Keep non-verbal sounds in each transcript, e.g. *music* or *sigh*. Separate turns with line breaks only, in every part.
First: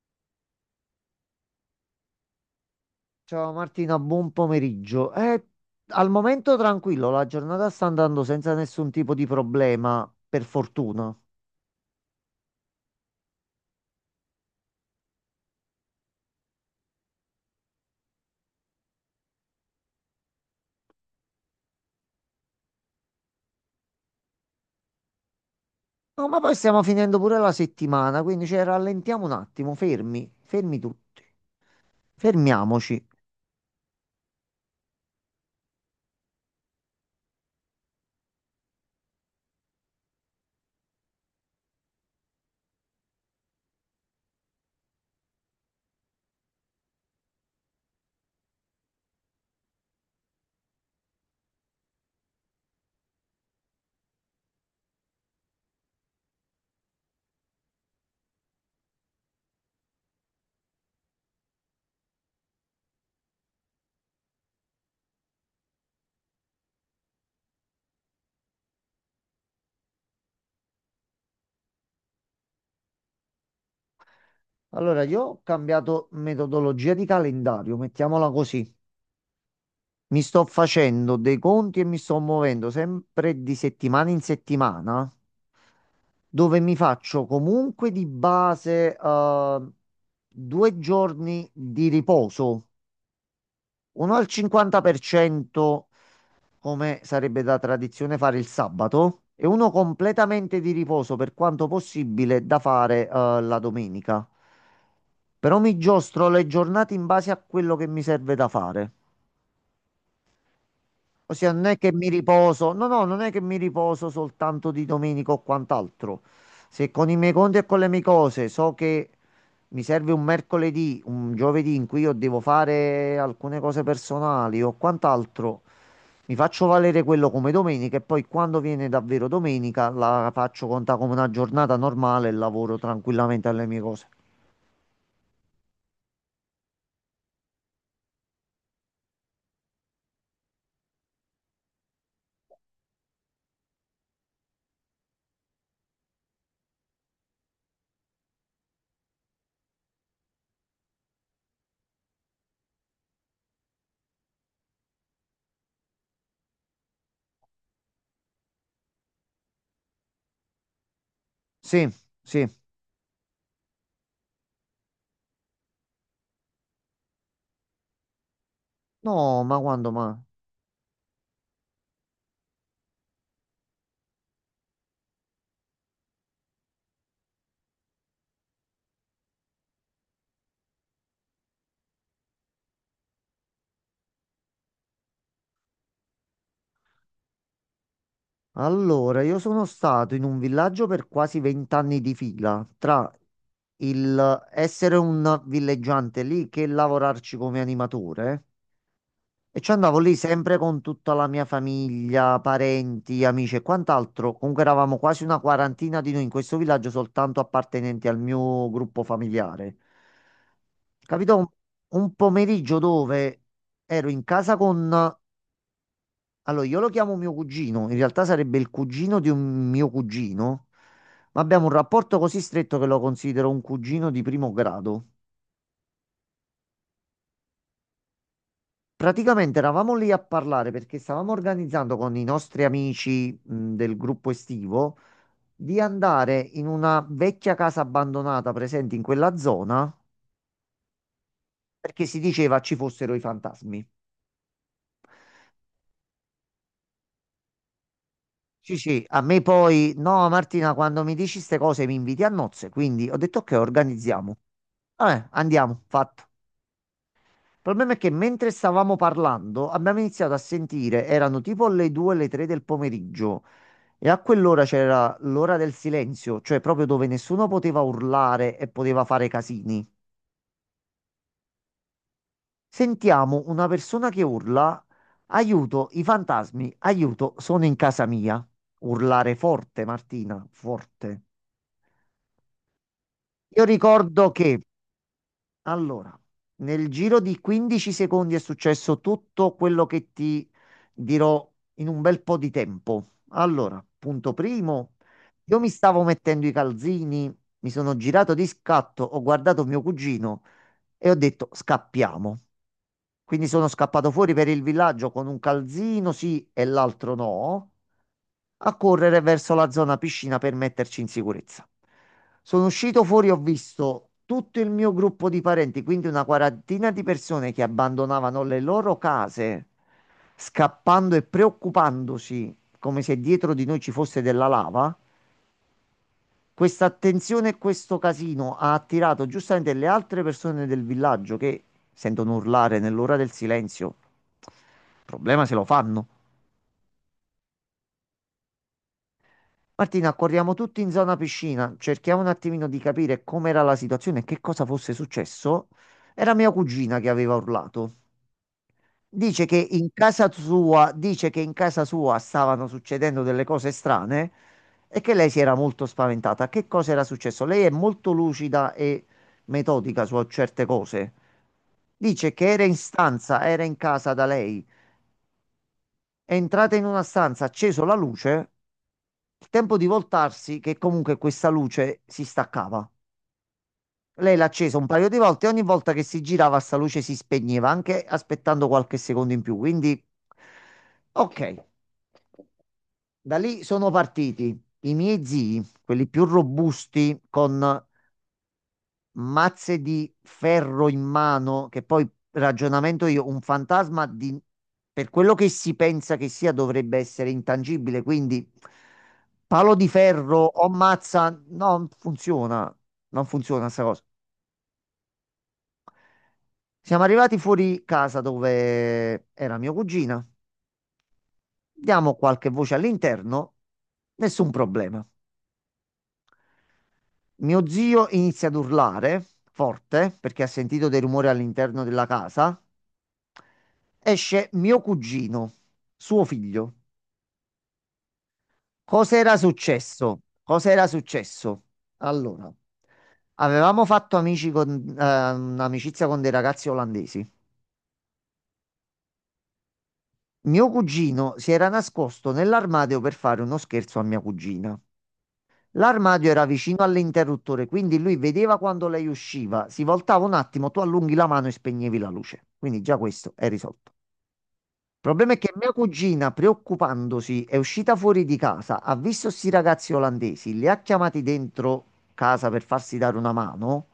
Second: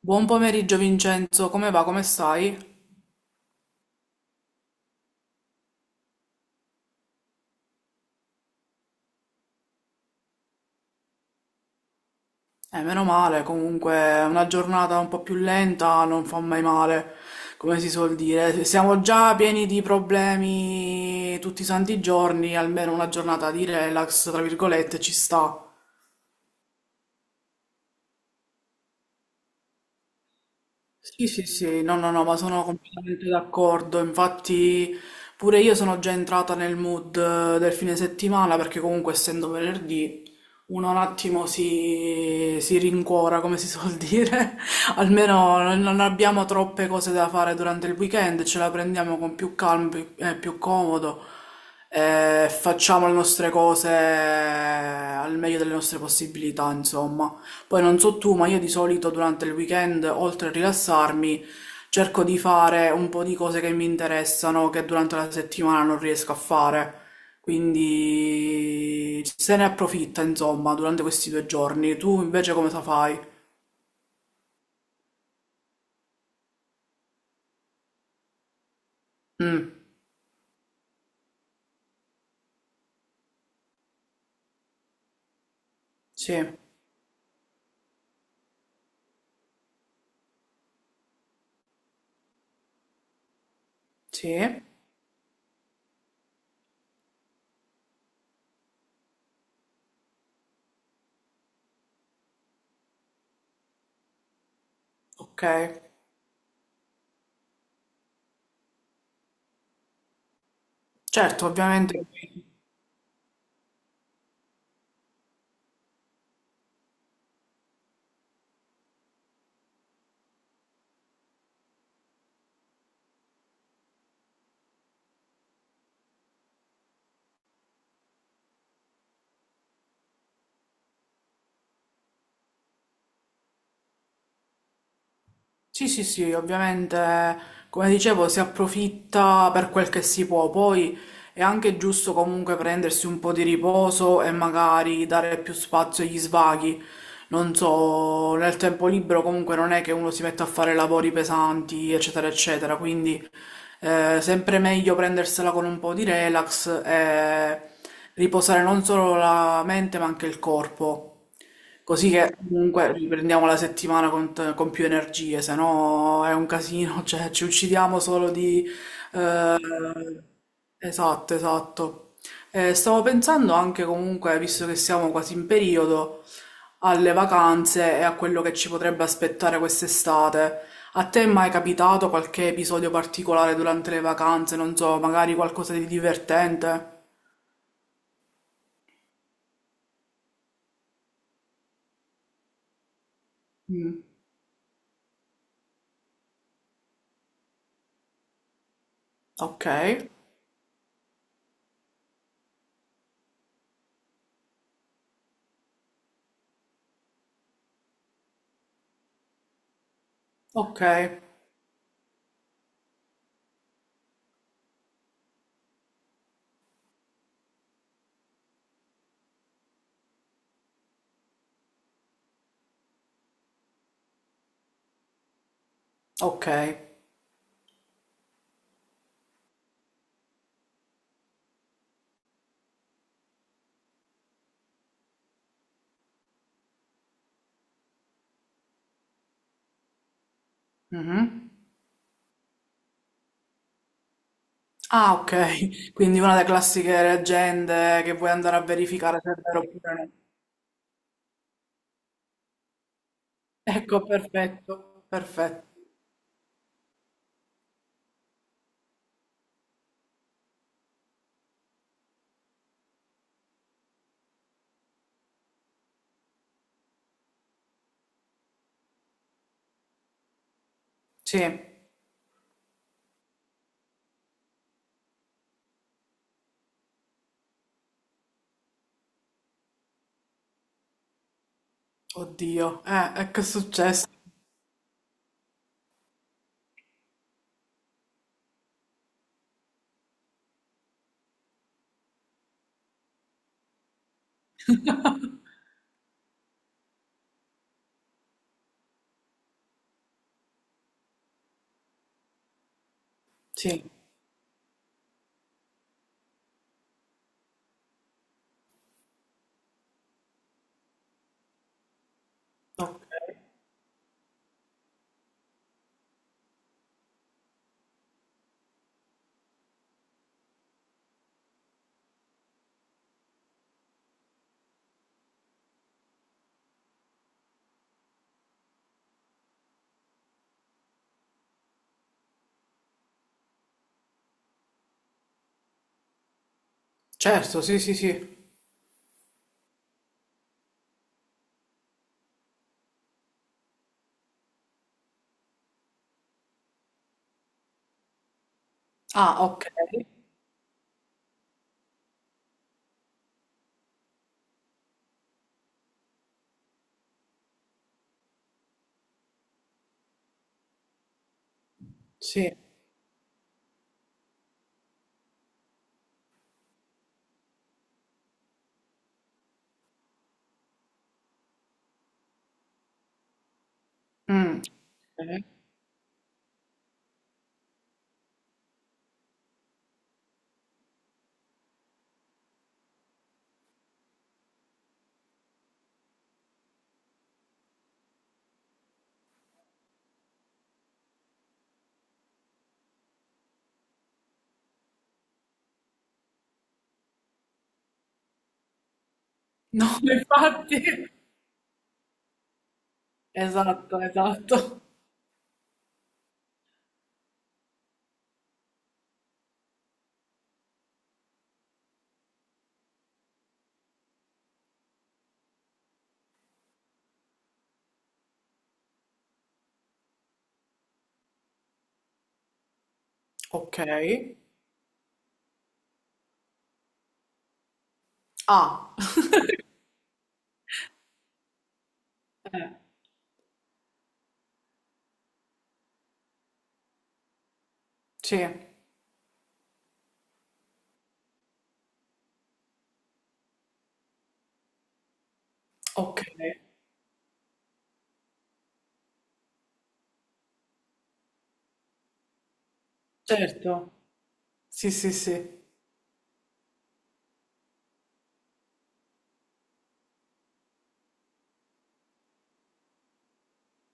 Buon pomeriggio Vincenzo, come va? Come stai?
Ciao Martina, buon pomeriggio. Al momento tranquillo, la giornata sta andando senza nessun tipo di problema, per fortuna.
Meno male, comunque una giornata un po' più lenta non fa mai male, come si suol dire. Siamo già pieni di problemi tutti i santi giorni, almeno una giornata di relax, tra virgolette, ci sta.
No, ma poi stiamo finendo pure la settimana, quindi cioè, rallentiamo un attimo, fermi, fermi tutti,
Sì, sì, sì, no, no, no, ma sono
fermiamoci.
completamente d'accordo. Infatti, pure io sono già entrata nel mood del fine settimana perché, comunque, essendo venerdì, uno un attimo si rincuora, come si suol dire. *laughs* Almeno non abbiamo troppe cose da fare durante il weekend, ce la prendiamo con più calma e più comodo. Facciamo le nostre cose al meglio delle nostre possibilità, insomma. Poi non so tu, ma io di solito durante il weekend, oltre a rilassarmi, cerco di fare un po' di cose che mi interessano, che durante la settimana non riesco a fare. Quindi se ne approfitta, insomma, durante questi 2 giorni. Tu invece come cosa fai?
Allora, io ho cambiato metodologia di calendario, mettiamola così.
Mm,
Mi sto facendo dei conti e mi sto muovendo sempre di settimana in settimana.
sì,
Dove mi faccio comunque di base due giorni di riposo, uno al
sì,
50% come sarebbe da tradizione fare il sabato e uno completamente di riposo per quanto possibile da fare la domenica.
ok.
Però mi giostro le giornate in base a quello che mi serve da fare.
Certo,
Ossia, non è che
ovviamente.
mi riposo, no, no, non è che mi riposo soltanto di domenica o quant'altro. Se con i miei conti e con le mie cose so che mi serve un mercoledì, un giovedì in cui io devo fare alcune cose personali o quant'altro, mi faccio valere quello come domenica e poi quando viene davvero domenica la faccio conta come una giornata normale e lavoro tranquillamente alle mie cose.
Sì, sì, sì, ovviamente, come dicevo, si approfitta per quel che si può, poi è anche giusto comunque prendersi un po' di riposo e magari dare più spazio agli svaghi. Non so, nel tempo libero comunque non è che uno si metta a fare lavori pesanti, eccetera, eccetera, quindi sempre meglio prendersela con un po' di relax e riposare non solo la mente ma anche il corpo.
Sì,
Così che
sì.
comunque riprendiamo la settimana con, con più energie, se no è un casino, *laughs* cioè ci uccidiamo solo di...
No,
eh,
ma quando, ma...
esatto, esatto. Stavo pensando anche comunque, visto che siamo quasi in periodo, alle vacanze e a quello che ci potrebbe aspettare quest'estate. A te è mai capitato qualche episodio particolare durante le vacanze? Non so, magari qualcosa di divertente?
Allora, io sono stato in un villaggio per quasi 20 anni di fila, tra il essere un villeggiante lì che lavorarci come animatore. E
Ok,
ci andavo lì sempre con tutta la mia famiglia, parenti, amici e quant'altro. Comunque eravamo quasi una quarantina di noi in questo villaggio, soltanto appartenenti al mio gruppo familiare.
ok,
Capito? Un pomeriggio dove ero in casa con allora, io lo chiamo mio cugino, in realtà sarebbe il cugino di un mio cugino, ma abbiamo un rapporto così stretto che lo considero un cugino di primo grado.
ok.
Praticamente eravamo lì a parlare perché stavamo organizzando con i nostri amici, del gruppo estivo di andare in una vecchia casa abbandonata presente in quella zona
Mhm.
perché si diceva ci fossero i fantasmi.
Ah, ok, *laughs* quindi una delle classiche leggende che vuoi andare a
Sì, sì,
verificare
a
se è
me
vero
poi,
oppure no.
no, Martina, quando mi dici queste cose mi inviti a nozze, quindi ho detto ok,
Ecco,
organizziamo.
perfetto,
Vabbè,
perfetto.
andiamo, fatto. Il problema è che mentre stavamo parlando abbiamo iniziato a sentire, erano tipo le 2, le 3 del pomeriggio e a quell'ora c'era l'ora del silenzio, cioè proprio dove nessuno poteva urlare e poteva fare casini.
Sì,
Sentiamo una persona che urla, aiuto, i fantasmi, aiuto, sono in casa mia. Urlare forte, Martina, forte.
oddio, e che è
Io
successo?
ricordo che, allora, nel giro di 15 secondi è successo tutto quello che ti dirò in un bel po' di tempo. Allora, punto primo, io mi stavo mettendo i calzini, mi sono girato di scatto, ho guardato mio cugino e ho detto scappiamo. Quindi sono
Sì,
scappato fuori per il villaggio con un calzino sì e l'altro no, a correre verso la zona piscina per metterci in sicurezza. Sono uscito fuori, ho
ok.
visto tutto il mio gruppo di parenti, quindi una quarantina di persone che abbandonavano le loro case, scappando e preoccupandosi come se dietro di noi ci fosse della lava. Questa attenzione e questo casino ha attirato giustamente le altre persone del villaggio che sentono urlare nell'ora del silenzio. Il problema se lo fanno.
Certo, sì, sì, sì.
Martina, corriamo tutti in zona piscina, cerchiamo un attimino di capire com'era la situazione e che cosa fosse successo. Era mia cugina che aveva urlato.
Ah,
Dice che
ok,
in casa sua, dice che in casa sua stavano succedendo delle cose strane e che lei si era molto spaventata. Che cosa era successo? Lei è molto lucida e metodica su certe cose. Dice che
sì.
era in stanza, era in casa da lei, è entrata in una stanza, ha acceso la luce, il tempo di voltarsi che comunque questa luce si staccava. Lei l'ha
Mm.
accesa un paio di
Ok.
volte e ogni volta che si girava sta luce si spegneva, anche aspettando qualche secondo in più. Quindi, ok, da lì sono partiti i miei zii, quelli più robusti, con mazze di ferro in mano, che poi ragionamento io, un fantasma di, per quello che si pensa che sia dovrebbe essere intangibile, quindi palo di
No, *laughs*
ferro o
infatti.
mazza, non funziona, non funziona sta
Esatto,
cosa.
esatto.
Siamo arrivati fuori casa dove era mia cugina. Diamo qualche voce all'interno, nessun problema. Mio zio inizia ad urlare forte perché ha sentito dei rumori all'interno della casa.
Ok.
Esce mio cugino, suo figlio.
Ah,
Cos'era successo? Cos'era successo? Allora,
eh,
avevamo fatto amici con, un'amicizia con dei ragazzi olandesi.
sì,
Mio cugino si era nascosto nell'armadio per fare uno scherzo a mia cugina.
ok,
L'armadio era vicino all'interruttore, quindi lui vedeva quando lei usciva, si voltava un attimo, tu allunghi la mano e spegnevi la luce. Quindi già questo è risolto.
certo. Sì,
Il
sì,
problema è che
sì.
mia cugina, preoccupandosi, è uscita fuori di casa, ha visto sti ragazzi olandesi, li ha chiamati dentro casa per farsi dare una mano.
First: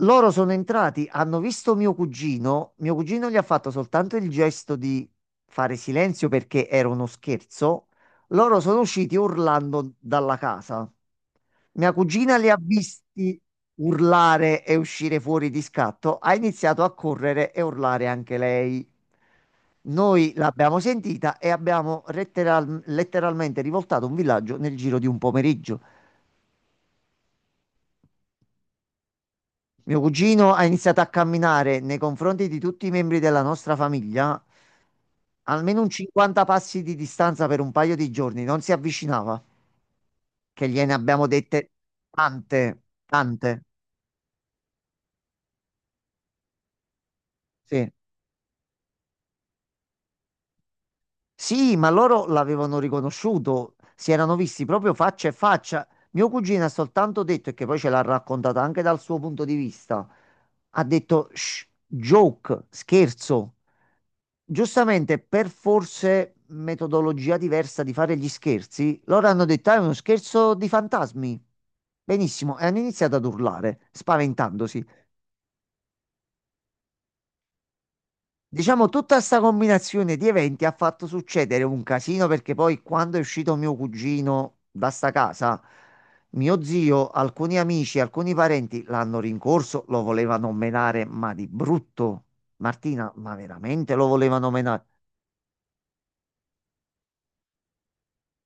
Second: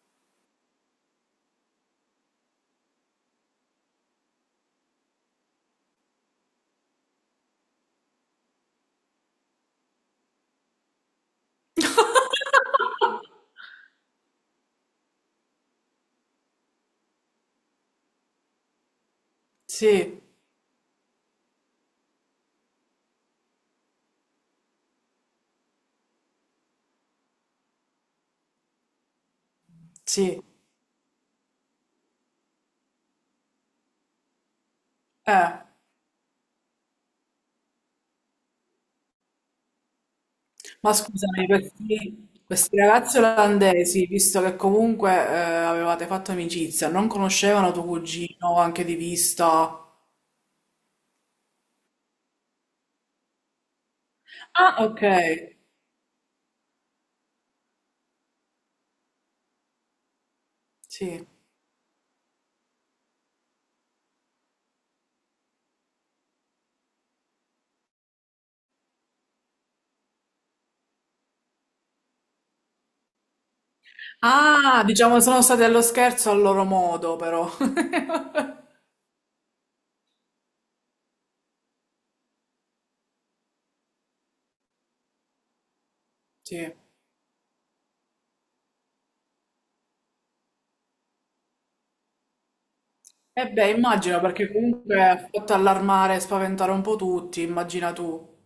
Loro sono entrati, hanno visto mio cugino gli ha fatto soltanto il gesto di fare silenzio perché era uno scherzo. Loro sono usciti urlando dalla casa. Mia cugina li ha visti urlare e uscire fuori di scatto, ha iniziato a correre e urlare anche lei.
Sì,
Noi l'abbiamo sentita e abbiamo letteralmente rivoltato un villaggio nel giro di un pomeriggio. Mio
sì,
cugino ha iniziato a camminare nei confronti di tutti i membri della nostra famiglia,
eh.
almeno un 50 passi di distanza per un paio di giorni, non si avvicinava, che gliene
Ma
abbiamo
scusami,
dette
questi
tante,
ragazzi
tante.
olandesi, visto che comunque avevate fatto amicizia, non conoscevano tuo
Sì.
cugino anche di vista?
Sì, ma loro l'avevano riconosciuto, si erano visti
Ah,
proprio
ok,
faccia a faccia. Mio cugino ha soltanto detto, e che poi ce l'ha raccontata anche dal suo punto di vista, ha
sì.
detto "Shh, joke, scherzo. Giustamente, per forse metodologia diversa di fare gli scherzi, loro hanno detto: "Ah, è uno scherzo di fantasmi. Benissimo, e hanno iniziato ad urlare,
Ah,
spaventandosi.
diciamo sono stati allo scherzo al loro modo, però. *laughs*
Diciamo, tutta questa combinazione di eventi ha fatto succedere un casino perché poi, quando è uscito mio cugino da sta casa, mio
Sì.
zio, alcuni amici, alcuni parenti l'hanno rincorso, lo volevano menare, ma di brutto. Martina, ma
E beh,
veramente lo
immagino,
volevano
perché
menare.
comunque ha fatto allarmare e spaventare un po' tutti, immagina tu.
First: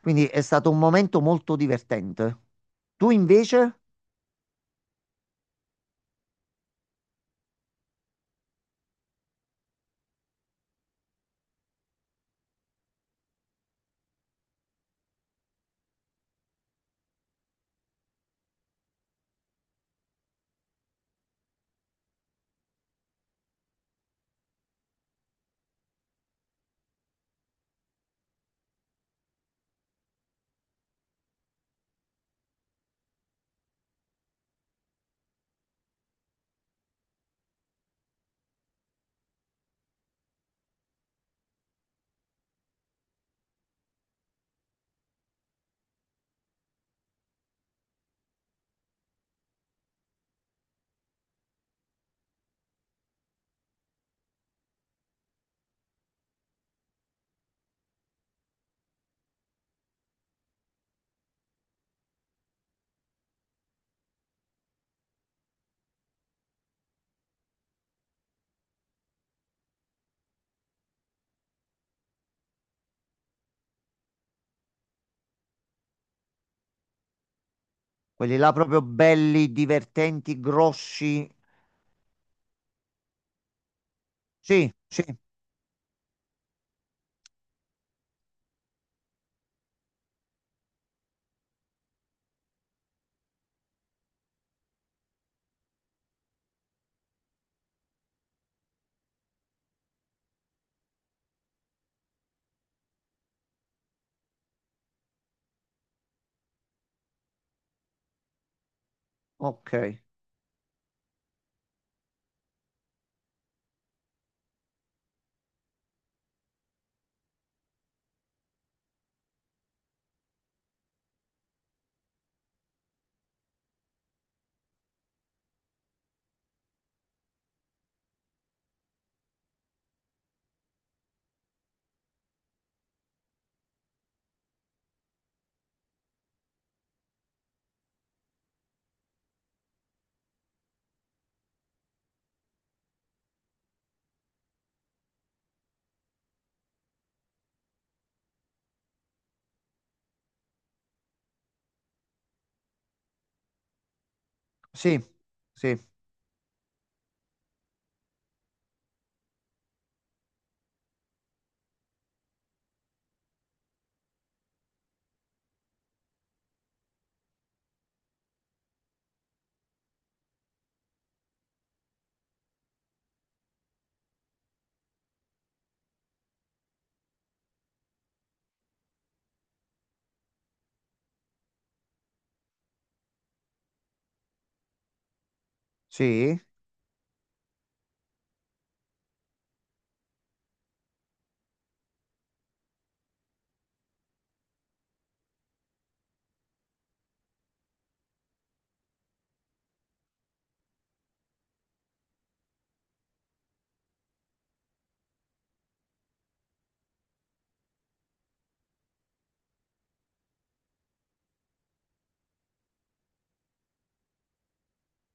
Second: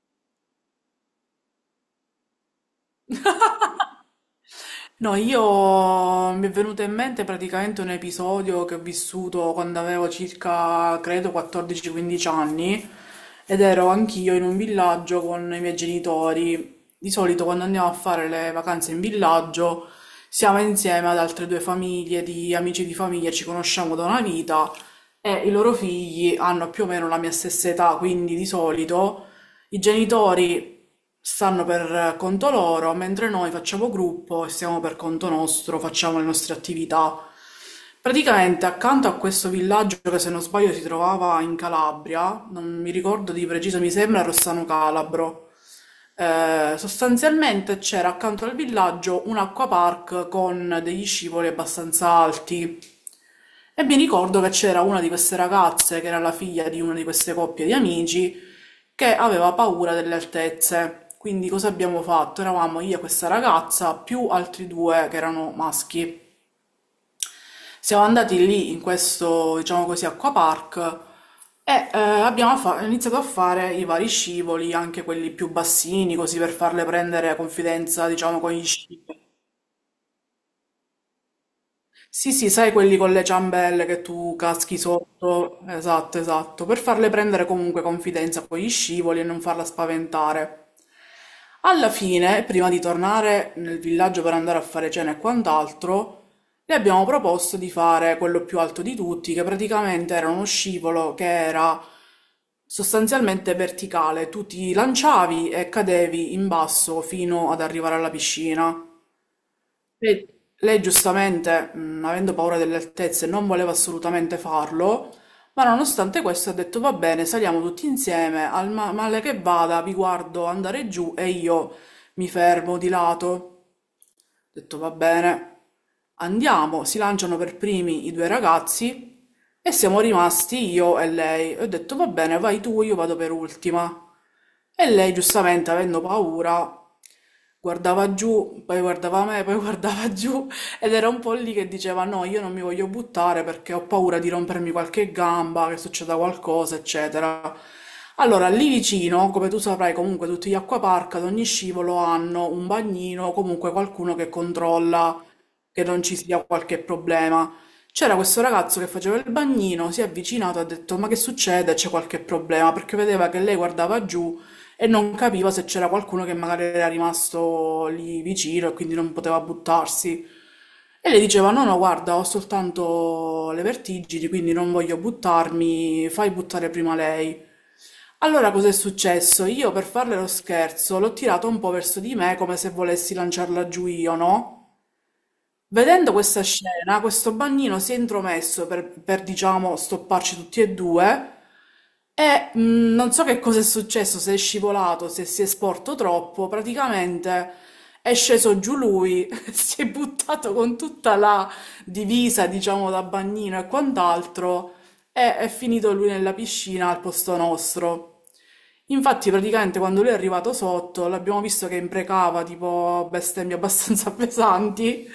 Quindi è stato un momento molto divertente. Tu invece,
*laughs* No, io mi è venuto in mente praticamente un episodio che ho vissuto quando avevo circa, credo, 14-15 anni ed ero anch'io in un villaggio con i miei genitori. Di solito quando andiamo a fare le vacanze in villaggio siamo insieme ad altre due famiglie di amici di famiglia, ci conosciamo da una vita e i loro figli hanno più o meno la mia stessa età, quindi di solito i genitori stanno per conto loro, mentre noi facciamo gruppo e stiamo per conto nostro, facciamo le nostre attività. Praticamente accanto a questo villaggio che se non sbaglio si trovava in Calabria, non mi ricordo di preciso, mi sembra Rossano Calabro, sostanzialmente c'era accanto al villaggio un acquapark con degli scivoli abbastanza alti. E mi ricordo che c'era una di queste ragazze che era la figlia di una di queste coppie di amici che aveva paura delle altezze. Quindi cosa abbiamo fatto? Eravamo io e questa ragazza più altri due che erano maschi. Siamo andati lì in questo, diciamo così, acquapark e abbiamo iniziato a fare i vari scivoli, anche quelli più bassini, così per farle prendere confidenza,
quelli
diciamo,
là
con gli
proprio
sci.
belli, divertenti, grossi.
Sì, sì, sai quelli con le ciambelle che tu
Sì,
caschi
sì,
sotto? Esatto, esatto, per farle prendere comunque confidenza con gli scivoli e non farla spaventare. Alla fine, prima di tornare nel villaggio per andare a fare cena e quant'altro, le abbiamo proposto di fare quello più alto di tutti, che praticamente era uno scivolo che era sostanzialmente verticale. Tu ti lanciavi e cadevi in basso fino ad arrivare alla piscina.
ok.
Lei, lei giustamente, avendo paura delle altezze, non voleva assolutamente farlo, ma nonostante questo ha detto va bene, saliamo tutti insieme, al male che vada, vi guardo andare giù e io mi fermo di lato. Ho detto va bene, andiamo, si lanciano per primi i due ragazzi e siamo rimasti io e lei. Ho detto va bene, vai tu, io vado per ultima. E lei, giustamente, avendo paura guardava giù, poi guardava me, poi *laughs* guardava giù ed era un po' lì che diceva no, io non mi voglio buttare perché ho paura di rompermi qualche gamba, che succeda qualcosa, eccetera. Allora, lì vicino, come tu saprai, comunque tutti gli acquapark ad ogni scivolo hanno un bagnino, comunque qualcuno che
Sì,
controlla
sì,
che non ci sia qualche problema. C'era questo ragazzo che faceva il bagnino, si è avvicinato, ha detto: ma che succede? C'è qualche problema? Perché vedeva che lei guardava giù e non capiva se c'era qualcuno che magari era rimasto lì vicino e quindi non poteva buttarsi. E le diceva: no, no, guarda, ho soltanto le vertigini, quindi non voglio buttarmi, fai buttare prima lei. Allora cos'è successo? Io per farle lo scherzo l'ho tirato un po' verso di me come se volessi lanciarla giù io, no? Vedendo
sì.
questa scena, questo bagnino si è intromesso per diciamo, stopparci tutti e due e non so che cosa è successo, se è scivolato, se si è sporto troppo, praticamente è sceso giù lui, *laughs* si è buttato con tutta la divisa, diciamo, da bagnino e quant'altro e è finito lui nella piscina al posto nostro. Infatti, praticamente quando lui è arrivato sotto, l'abbiamo visto che imprecava tipo bestemmie abbastanza *laughs* pesanti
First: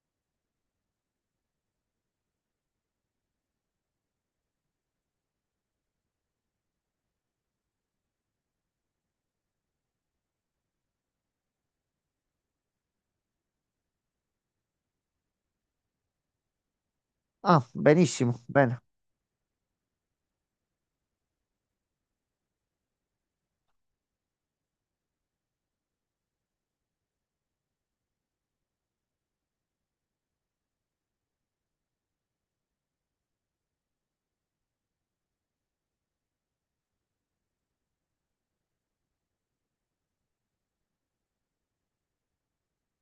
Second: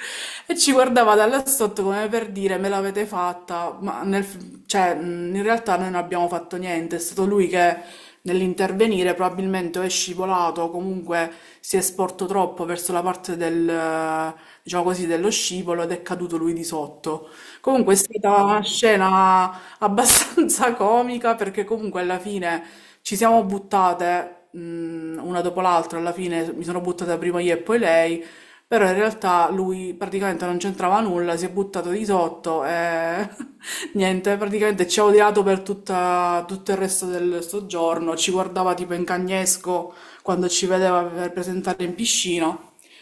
e ci guardava da là sotto come per dire me l'avete fatta, ma cioè, in realtà noi non abbiamo fatto niente, è stato lui che nell'intervenire probabilmente o è scivolato o comunque si è sporto troppo verso la parte del, diciamo così, dello scivolo ed è caduto lui di sotto.
Ah,
Comunque è
benissimo,
stata una
bene.
scena abbastanza *laughs* comica perché comunque alla fine ci siamo buttate una dopo l'altra, alla fine mi sono buttata prima io e poi lei, però in realtà lui praticamente non c'entrava nulla, si è buttato di sotto e *laughs* niente, praticamente ci ha odiato per tutto il resto del soggiorno, ci guardava tipo in cagnesco quando ci vedeva per presentare in piscina,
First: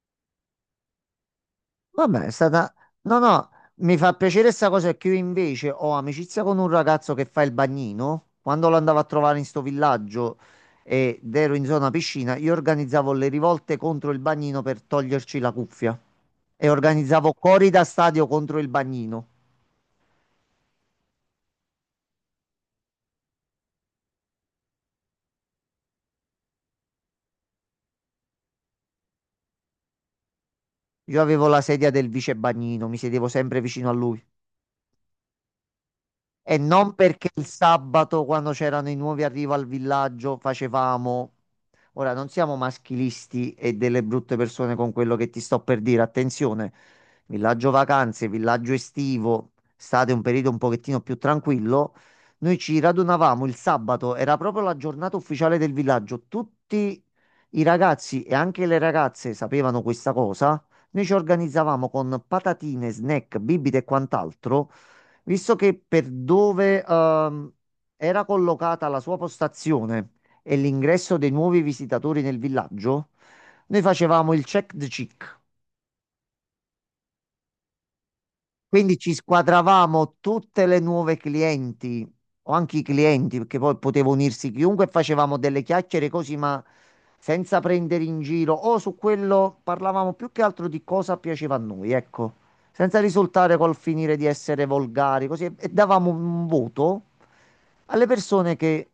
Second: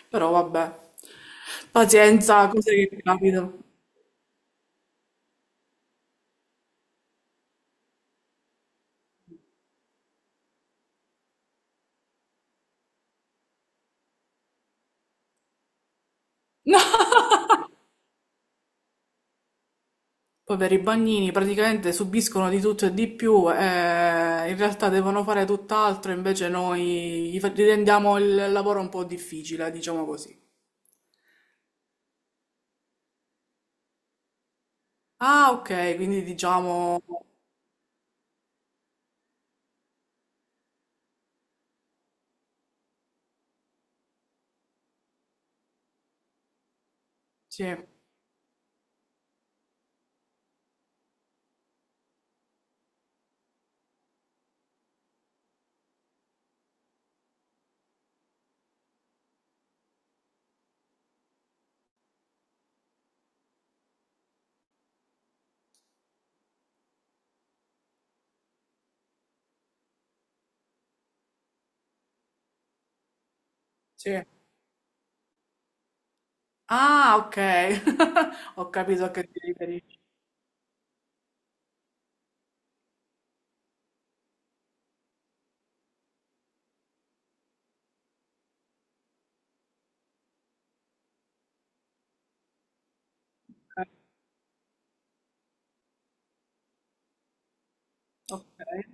però vabbè,
Vabbè, è
pazienza,
stata...
cose che
No, no,
capitano.
mi fa piacere sta cosa che io invece ho amicizia con un ragazzo che fa il bagnino. Quando lo andavo a trovare in sto villaggio ed ero in zona piscina, io organizzavo le rivolte contro il bagnino per toglierci la cuffia.
*laughs*
E organizzavo
No!
cori da stadio contro il bagnino.
Poveri bagnini, praticamente subiscono di tutto e di più, in realtà devono fare tutt'altro, invece noi gli rendiamo il lavoro un po' difficile, diciamo così.
Io avevo la sedia del vice bagnino, mi sedevo sempre vicino a lui.
Ah, ok, quindi
E non
diciamo...
perché il sabato, quando c'erano i nuovi arrivo al villaggio, facevamo. Ora, non siamo maschilisti e delle brutte persone con quello che ti sto per dire. Attenzione,
Sì,
villaggio vacanze, villaggio estivo, state un periodo un pochettino più tranquillo. Noi ci radunavamo il sabato, era proprio la giornata ufficiale del villaggio. Tutti i ragazzi e anche le ragazze sapevano questa cosa. Noi ci organizzavamo con patatine, snack, bibite e quant'altro. Visto che per dove era collocata la sua postazione e l'ingresso dei nuovi visitatori nel villaggio, noi
sì.
facevamo il check the check.
Ah, ok. *laughs* Ho
Quindi
capito a
ci
che ti riferisci.
squadravamo tutte le nuove clienti o anche i clienti, perché poi poteva unirsi chiunque, e facevamo delle chiacchiere così, ma senza prendere in giro o su quello parlavamo più che altro di cosa piaceva a noi, ecco, senza risultare col
Eh,
finire di essere volgari, così e davamo un voto alle persone
Ok.
che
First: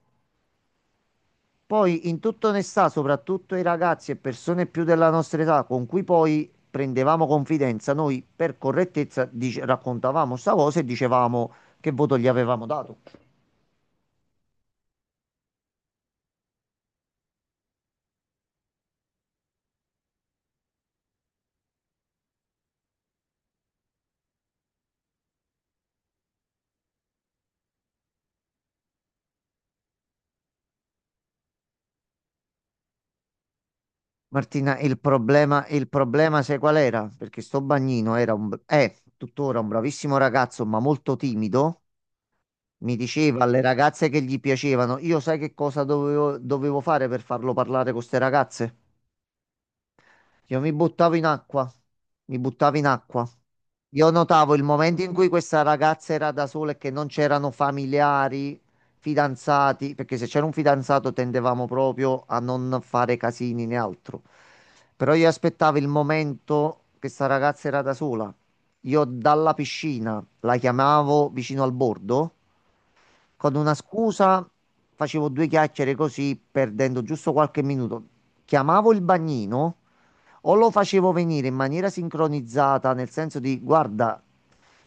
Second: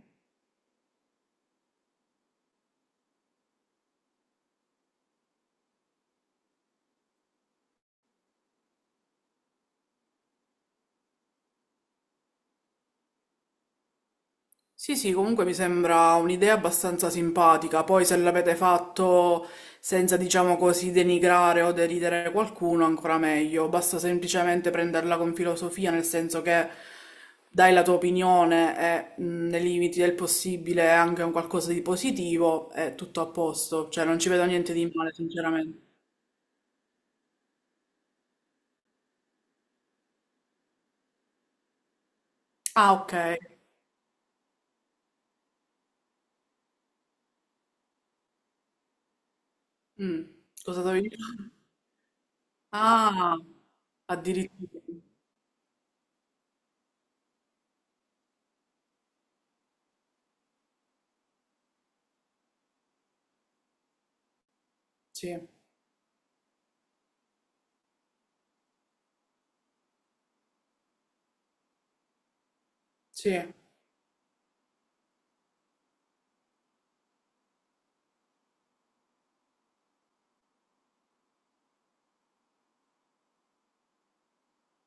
poi in tutta onestà, soprattutto i ragazzi e persone più della nostra età con cui poi prendevamo confidenza, noi per correttezza raccontavamo sta cosa e dicevamo che voto gli avevamo dato.
Sì, sì, comunque mi sembra un'idea abbastanza simpatica. Poi se l'avete fatto senza, diciamo così, denigrare o deridere qualcuno, ancora meglio. Basta semplicemente prenderla con filosofia, nel senso che dai la tua opinione e nei limiti del possibile è anche un qualcosa di positivo, è tutto a posto. Cioè, non ci vedo niente
Martina,
di male,
il
sinceramente.
problema sai qual era? Perché sto bagnino era un, è tuttora un bravissimo ragazzo, ma molto timido.
Ah,
Mi
ok.
diceva alle ragazze che gli piacevano, io sai che cosa dovevo, dovevo fare per farlo parlare con queste ragazze?
Mm.
Io mi
Cosa dovevi
buttavo
dire?
in acqua, mi buttavo in acqua.
Ah,
Io notavo il
addirittura.
momento in cui questa ragazza era da sola e che non c'erano familiari, fidanzati, perché se c'era un fidanzato tendevamo proprio a non fare casini né altro. Però io
Sì,
aspettavo il momento che sta ragazza era da sola. Io dalla piscina la chiamavo vicino al bordo,
sì,
con una scusa facevo due chiacchiere così, perdendo giusto qualche minuto. Chiamavo il bagnino o lo facevo venire in maniera sincronizzata, nel senso di guarda,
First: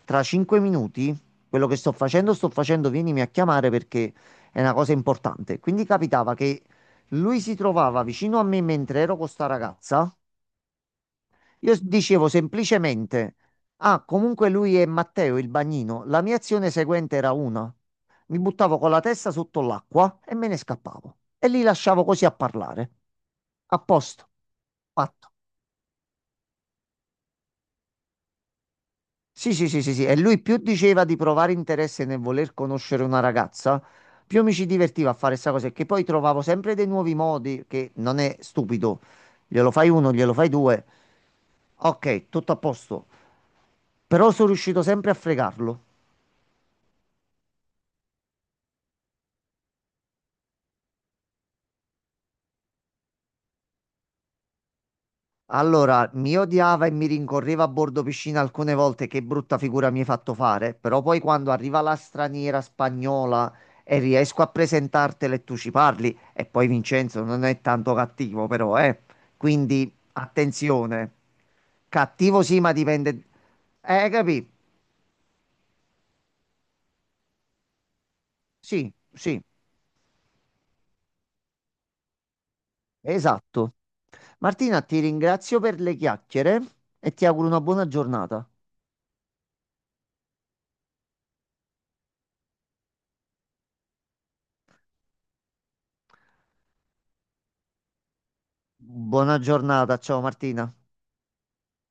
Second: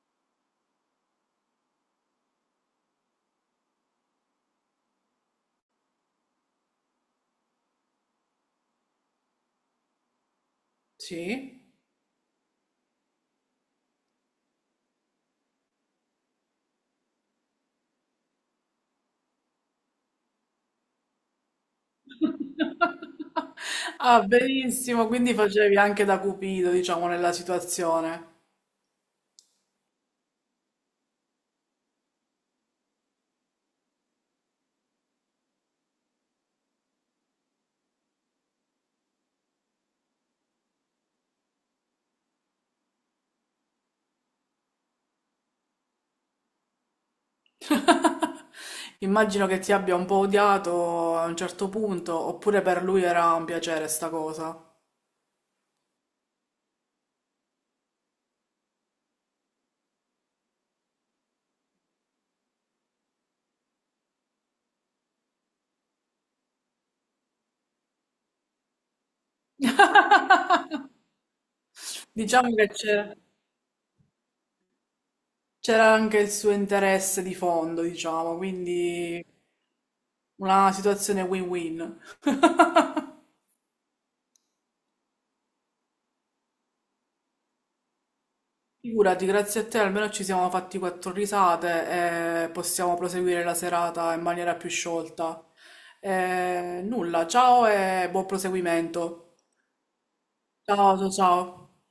tra 5 minuti quello che sto facendo, vienimi a chiamare perché è una cosa importante. Quindi capitava che lui si trovava vicino a me mentre ero con sta ragazza.
sì.
Io dicevo semplicemente, ah, comunque lui è Matteo, il bagnino. La mia azione seguente era una. Mi buttavo con la testa sotto l'acqua e me ne scappavo. E li lasciavo così a parlare.
*laughs*
A
Ah,
posto.
benissimo,
Fatto.
quindi facevi anche da cupido, diciamo, nella situazione.
Sì, sì, sì, sì, sì. E lui più diceva di provare interesse nel voler conoscere una ragazza, più mi ci divertiva a fare questa cosa, e che poi trovavo sempre dei nuovi modi, che non è stupido. Glielo fai uno, glielo fai due, ok, tutto a posto. Però sono riuscito sempre a fregarlo.
*laughs* Immagino che ti abbia un po' odiato a un certo punto, oppure per lui era un piacere sta cosa.
Allora, mi odiava e mi rincorreva a bordo piscina alcune volte, che brutta figura mi hai fatto fare, però poi quando arriva la straniera spagnola e riesco a presentartela e tu ci parli, e poi Vincenzo non è tanto cattivo però, eh. Quindi
*laughs*
attenzione, cattivo
Diciamo
sì,
che
ma
c'era
dipende... capì?
anche il suo interesse di fondo, diciamo,
Sì,
quindi
sì,
una situazione win-win.
esatto. Martina, ti ringrazio per le chiacchiere e ti auguro una buona giornata.
Figurati, grazie a te almeno ci siamo fatti quattro risate e possiamo proseguire la serata in maniera più sciolta. Nulla, ciao e buon proseguimento.
Buona giornata, ciao Martina.
Ciao, ciao, ciao.